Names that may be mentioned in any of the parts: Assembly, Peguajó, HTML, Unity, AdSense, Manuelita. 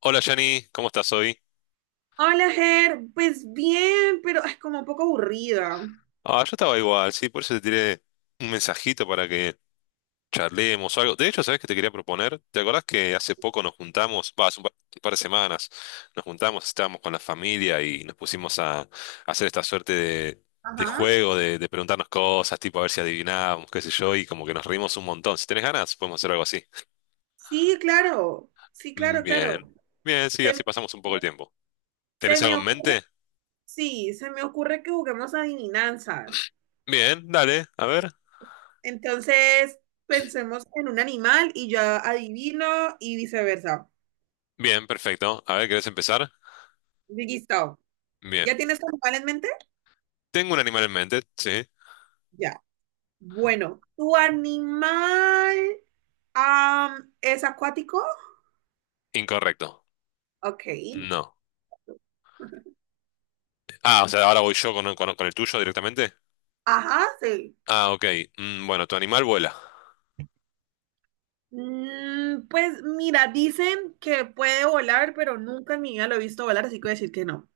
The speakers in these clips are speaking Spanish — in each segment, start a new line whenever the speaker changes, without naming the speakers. Hola Yanni, ¿cómo estás hoy?
Hola, Ger. Pues bien, pero es como un poco aburrida.
Ah, yo estaba igual, sí, por eso te tiré un mensajito para que charlemos o algo. De hecho, ¿sabes qué te quería proponer? ¿Te acordás que hace poco nos juntamos, va, hace un par de semanas, nos juntamos, estábamos con la familia y nos pusimos a hacer esta suerte de
Ajá.
juego, de preguntarnos cosas, tipo a ver si adivinábamos, qué sé yo, y como que nos reímos un montón. Si tenés ganas, podemos hacer algo así.
Sí, claro. Sí,
Mm,
claro, claro.
bien, bien, sí,
Se,
así pasamos un poco el tiempo.
se
¿Tenés
me
algo en
ocurre,
mente?
sí, se me ocurre que juguemos adivinanzas.
Bien, dale, a ver.
Entonces, pensemos en un animal y yo adivino y viceversa.
Bien, perfecto. A ver, ¿querés empezar?
Listo.
Bien.
¿Ya tienes tu animal en mente?
Tengo un animal en mente, sí.
Ya. Bueno, ¿tu animal es acuático?
Incorrecto.
Ok.
No. Ah, o sea, ahora voy yo con, con el tuyo directamente.
Ajá, sí.
Ah, ok. Mm, bueno, tu animal vuela.
Mm, pues mira, dicen que puede volar, pero nunca en mi vida lo he visto volar, así que voy a decir que no.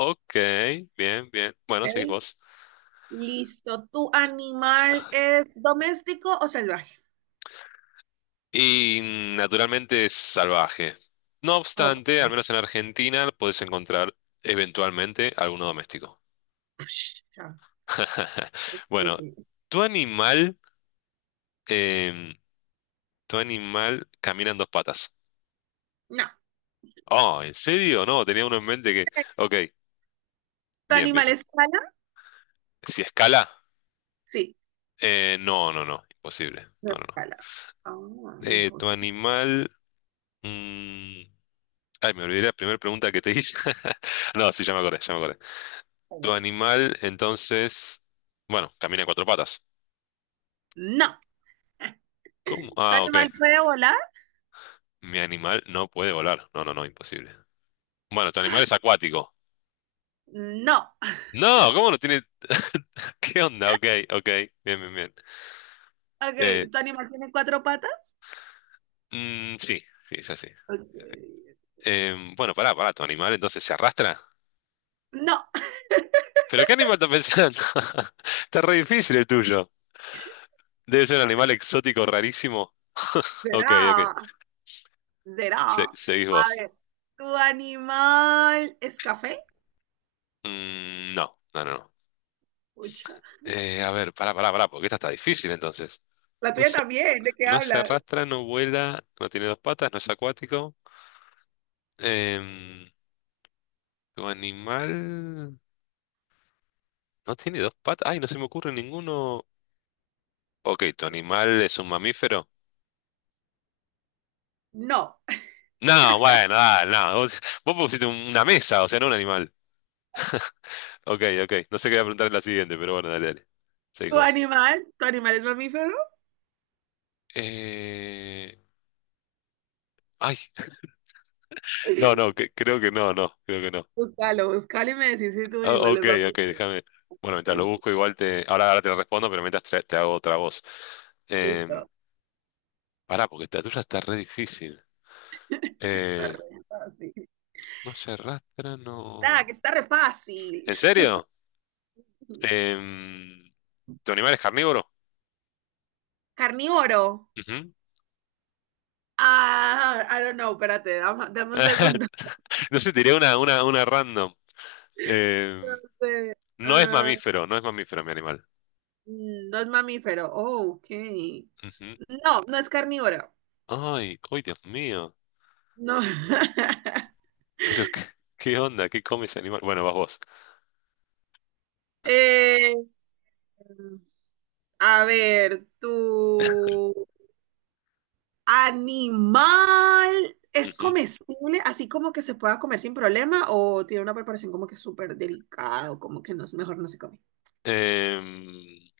Ok, bien, bien. Bueno, seguís
Ok,
vos.
listo. ¿Tu animal es doméstico o salvaje?
Y naturalmente es salvaje. No
Ok,
obstante, al menos en Argentina podés encontrar eventualmente alguno doméstico.
ya.
Bueno,
Eh,
tu animal, em, tu animal camina en dos patas.
No.
Oh, ¿en serio? No, tenía uno en mente que... Ok,
¿Tu
bien, bien,
animal
bien.
escala?
Si escala.
Sí,
No, no, no, imposible.
no
No, no, no.
escala. Ah,
Tu
imposible.
animal. mm, Ay, me olvidé la primera pregunta que te hice. No, sí, ya me acordé, ya me acordé. Tu animal, entonces. Bueno, camina en cuatro patas.
No.
¿Cómo?
¿Tu
Ah, ok.
animal puede volar?
Mi animal no puede volar. No, no, no, imposible. Bueno, tu animal es acuático.
No.
No, ¿cómo no tiene? ¿Qué onda? Ok, ok. Bien, bien, bien. Eh,
Ok, ¿tu animal tiene cuatro patas?
mm, sí, sí, es así.
Ok.
Bueno, pará, pará, tu animal entonces se arrastra.
No.
¿Pero qué animal estás pensando? Está re difícil el tuyo. Debe ser un animal exótico rarísimo. Ok, ok.
Será. Será.
Seguís
A
vos.
ver, ¿tu animal es café?
Mm, no, no, no, no.
Pucha.
A ver, pará, pará, pará, porque esta está difícil entonces.
La
No
tuya
se,
también, ¿de qué
no se
hablas?
arrastra, no vuela, no tiene dos patas, no es acuático. Em, tu animal no tiene dos patas. Ay, no se me ocurre ninguno. Ok, ¿tu animal es un mamífero?
No.
No, bueno, ah, no. Vos, vos pusiste una mesa, o sea, no un animal. Ok, ok. No sé qué voy a preguntar en la siguiente, pero bueno, dale, dale. Seguís
¿Tu
vos.
animal? ¿Tu animal es mamífero?
Eh... Ay, no, no, creo que no, no, creo que no.
Búscalo, búscalo y me decís si tu
Ah,
animal
ok,
es
ok,
mamífero.
déjame. Bueno, mientras lo busco, igual te. Ahora, ahora te lo respondo, pero mientras te hago otra voz. Em,
Listo.
pará, porque esta tuya está re difícil.
Está
Eh,
re fácil.
no se arrastra, no.
Nada, que está re fácil.
¿En serio? Em, ¿Tu animal es carnívoro?
Carnívoro.
Ujú.
Ah, I don't know, espérate, dame, dame un segundo.
No sé, tiré una, una random. Em,
Eh,
no es
ah,
mamífero, no es mamífero mi animal.
no es mamífero. Oh, ok.
Ujú.
No, no es carnívoro.
Ay, ay, Dios mío.
No.
Pero, ¿qué, qué onda? ¿Qué come ese animal? Bueno, vas vos.
Eh, a ver, tú. Animal, ¿es
Ujú.
comestible así como que se pueda comer sin problema o tiene una preparación como que súper delicada o como que no, es- mejor no se come?
Em,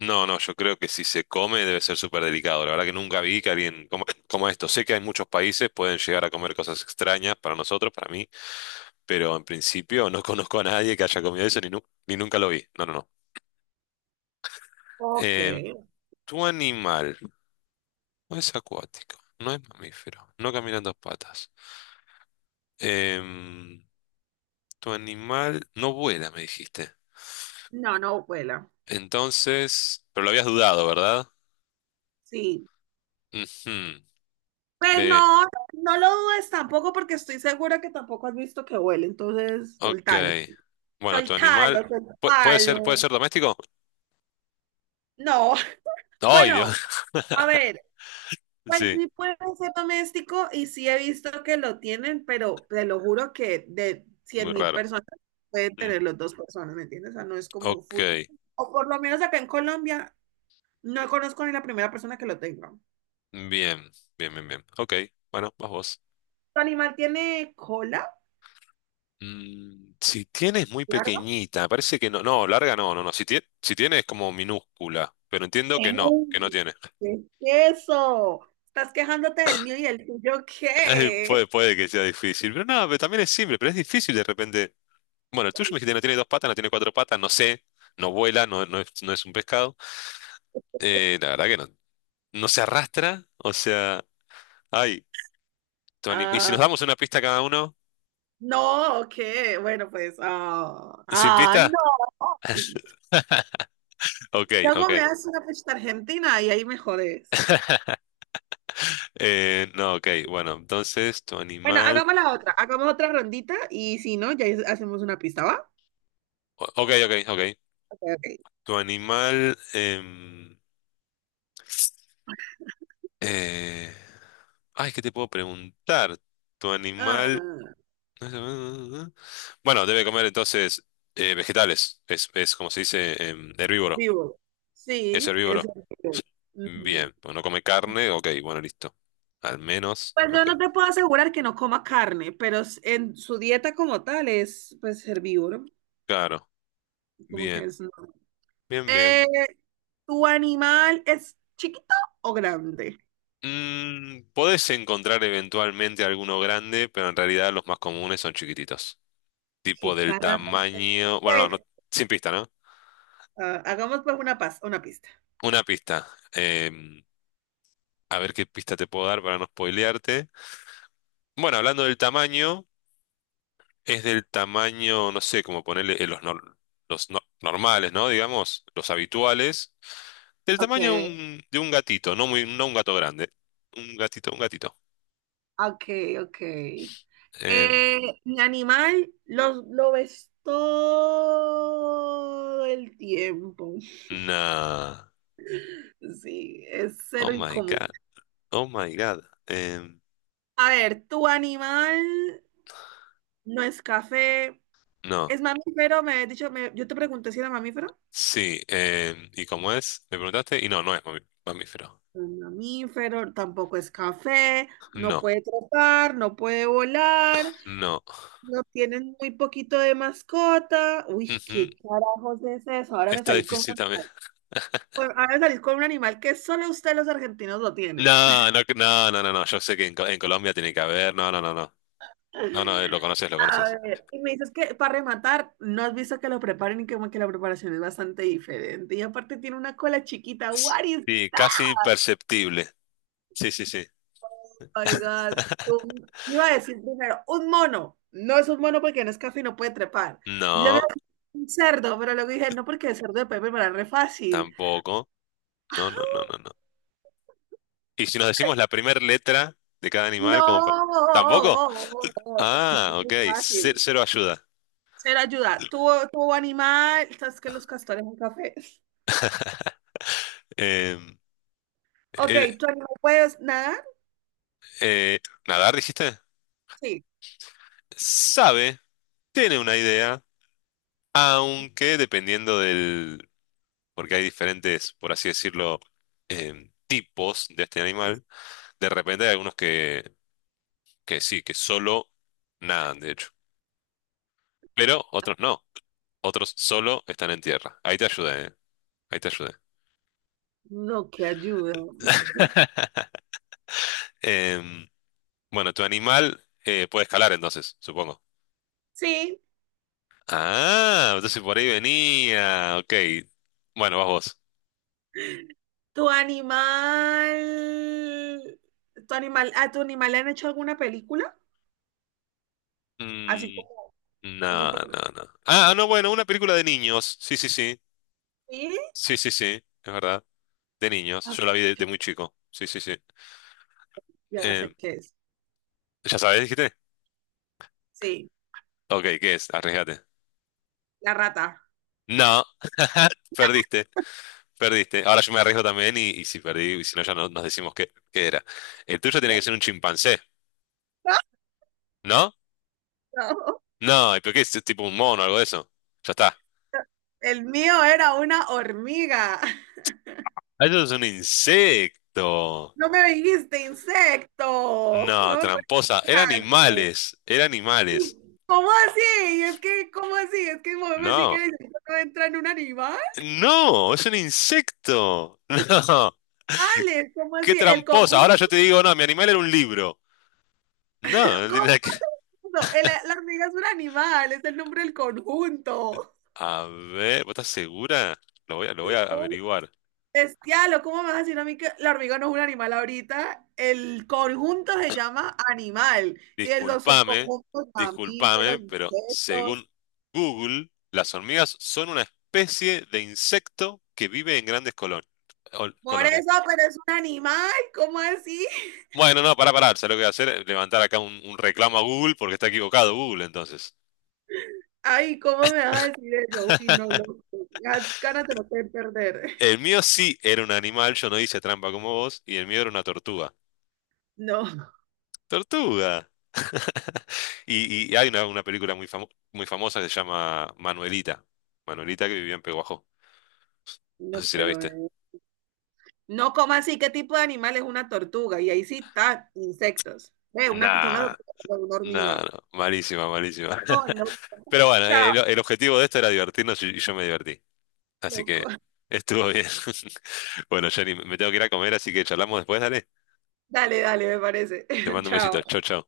No, no, yo creo que si se come debe ser súper delicado. La verdad que nunca vi que alguien coma, coma esto. Sé que hay muchos países pueden llegar a comer cosas extrañas para nosotros, para mí, pero en principio no conozco a nadie que haya comido eso ni, ni nunca lo vi. No, no, no.
Ok,
Eh, tu animal no es acuático, no es mamífero, no camina en dos patas. Em, tu animal no vuela, me dijiste.
no, no vuela.
Entonces, pero lo habías dudado, ¿verdad?
Sí,
Ujú.
pues
Eh,
no, no lo dudes tampoco porque estoy segura que tampoco has visto que huele, entonces
Ok.
soltalo,
Bueno, tu animal
soltalo, soltalo.
puede ser doméstico.
No,
¡Ay, Dios!
bueno, a ver. Pues
Sí,
sí puede ser doméstico y sí he visto que lo tienen, pero te lo juro que de
muy
100.000
raro.
personas pueden
Mm,
tener los dos personas, ¿me entiendes? O sea, no es como
ok.
full. O por lo menos acá en Colombia no conozco ni la primera persona que lo tenga.
Bien, bien, bien, bien. Ok. Bueno, vas vos.
¿Tu animal tiene cola?
Mm, si tienes muy
Claro.
pequeñita, parece que no. No, larga no, no, no. Si tiene, si tiene es como minúscula, pero entiendo que no
¡Ey!
tiene.
¿Qué es eso? ¿Estás quejándote del mío y el tuyo qué?
Puede, puede que sea difícil, pero no, pero también es simple, pero es difícil de repente. Bueno, el tuyo me dijiste no tiene dos patas, no tiene cuatro patas, no sé, no vuela, no, no es, no es un pescado. La verdad que no, no se arrastra, o sea, ay, Tony, ¿y si
Ah,
nos damos una pista cada uno?
no, ¿qué? Bueno, pues, ah,
¿Sin
ay,
pista?
no.
Ok,
Luego me
ok.
haces una fiesta argentina y ahí me jodes.
No, ok, bueno, entonces tu
Bueno,
animal...
hagamos la otra, hagamos otra rondita y si no, ya es- hacemos una pista, ¿va?
Ok, ok, ok.
Ok, ok.
Tu animal... eh, ay, ¿qué te puedo preguntar? Tu animal...
Ah,
Bueno, debe comer entonces vegetales, es como se dice, herbívoro,
vivo.
es
Sí, es
herbívoro.
en vivo. Ujú.
Bien, pues no come carne, ok, bueno, listo. Al menos,
Pues no,
ok.
no te puedo asegurar que no coma carne, pero s- en su dieta como tal es pues herbívoro,
Claro,
como que
bien,
es... no.
bien,
Eh,
bien.
¿Tu animal es chiquito o grande?
Mm, podés encontrar eventualmente alguno grande, pero en realidad los más comunes son chiquititos. Tipo
Sí,
del
carajo.
tamaño. Bueno, no, no, sin pista, ¿no?
Ah, hagamos pues una, pas- una pista.
Una pista. Em, a ver qué pista te puedo dar para no spoilearte. Bueno, hablando del tamaño, es del tamaño, no sé, como ponerle los, los normales, ¿no? Digamos, los habituales. Del tamaño
Ok.
de un gatito, no muy, no un gato grande. Un gatito, un gatito.
Ok, ok.
Em,
Mi animal lo ves todo el tiempo.
nah.
Sí, es
Oh
cero
my
incómodo.
God. Oh my God. Em,
A ver, tu animal no es café,
no.
es mamífero, me has dicho, me- yo te pregunté si era mamífero.
Sí. ¿Y cómo es? Me preguntaste. Y no, no es mamífero.
No es mamífero, tampoco es café, no
No.
puede trepar, no puede volar,
No.
no tienen muy poquito de mascota. Uy,
Ujú,
¿qué carajos es eso? Ahora me
está
salí
difícil también.
con- Ahora salir con un animal que solo ustedes los argentinos lo tienen.
No, no, no, no, no, no. Yo sé que en, en Colombia tiene que haber. No, no, no, no. No, no, lo conoces, lo
A
conoces.
ver, y me dices que para rematar, no has visto que lo preparen y como que la preparación es bastante diferente. Y aparte tiene una cola chiquita. What is...
Sí, casi imperceptible. Sí, sí, sí.
Oh my God. Un- iba a decir primero, un mono. No es un mono porque no es café y no puede trepar. Yo veo
No,
un cerdo, pero luego dije, no, porque el cerdo de puede preparar re fácil.
tampoco. No, no, no, no, no. Y si nos decimos la primera letra de cada animal, como para...
No,
¿Tampoco? Ah, ok.
muy fácil.
Cero, ayuda.
Ser ayuda. Tu animal, sabes que los castores un café.
em,
Ok,
Eh,
¿tu animal puedes nadar?
eh, ¿Nadar, dijiste?
Sí.
Sabe, tiene una idea, aunque dependiendo del... porque hay diferentes, por así decirlo, tipos de este animal, de repente hay algunos que sí, que solo nadan, de hecho, pero otros no, otros solo están en tierra. Ahí te ayudé, ahí te ayudé.
No, que ayuda.
Em, bueno, tu animal puede escalar entonces, supongo.
Sí.
Ah, entonces por ahí venía, ok. Bueno, vas vos.
¿Tu animal, a tu animal le han hecho alguna película? Así
Mm,
como, o sea,
no,
por-
no, no. Ah, no, bueno, una película de niños. Sí, sí, sí.
sí.
Sí, sí, sí. Es verdad. De niños.
Ah,
Yo la vi de muy chico. Sí, sí, sí.
ya sé
Eh,
qué es.
¿Ya sabes, dijiste?
Sí,
Ok, ¿qué es? Arriesgate.
la rata.
No. Perdiste. Perdiste. Ahora yo me arriesgo también y si perdí, y si no, ya no, nos decimos qué, qué era. El tuyo tiene que ser un chimpancé, ¿no?
No,
No, ¿y por qué es tipo un mono o algo de eso? Ya está.
el mío era una hormiga.
Ah, eso es un insecto.
No me dijiste insecto.
No,
No me puedes
tramposa. Eran
dejar.
animales. Eran animales.
¿Cómo así? Es que, ¿cómo así? Es que Mohamed me sí que
No.
dice que no entra en un animal.
No, es un insecto. No,
Alex, ¿cómo
qué
así? El
tramposa. Ahora
conjunto.
yo te digo, no, mi animal era un libro. No, no
¿Cómo
tiene nada que...
así? No, el- la hormiga es un animal, es el nombre del conjunto.
A ver, ¿vos estás segura? Lo voy a averiguar.
Bestialo, ¿cómo me vas a decir a mí que la hormiga no es un animal ahorita? El conjunto se llama animal y el- los
Disculpame,
subconjuntos
disculpame,
mamíferos,
pero
insectos.
según Google, las hormigas son una especie de insecto que vive en grandes
Por
colonias.
eso, pero es un animal, ¿cómo así?
Bueno, no, para parar, ¿sabes lo que voy a hacer? Levantar acá un reclamo a Google porque está equivocado Google, entonces.
Ay, ¿cómo me vas a decir eso? Uy, no, loco. Las caras te lo pueden perder.
El mío sí era un animal, yo no hice trampa como vos, y el mío era una tortuga.
No,
¡Tortuga! Y, y hay una película muy, muy famosa que se llama Manuelita. Manuelita que vivía en Peguajó. No
no,
sé si la
pero.
viste.
No, ¿cómo así? ¿Qué tipo de animal es una tortuga? Y ahí sí está, insectos. Ve, una
Nah,
tortuga, una
nah,
hormiga.
no. Malísima, malísima.
Oh, loco.
Pero bueno,
Chao,
el objetivo de esto era divertirnos y yo me divertí. Así
loco.
que estuvo bien. Bueno, Jenny, me tengo que ir a comer, así que charlamos después, dale.
Dale, dale, me parece.
Te mando un
Chao.
besito. Chau, chau.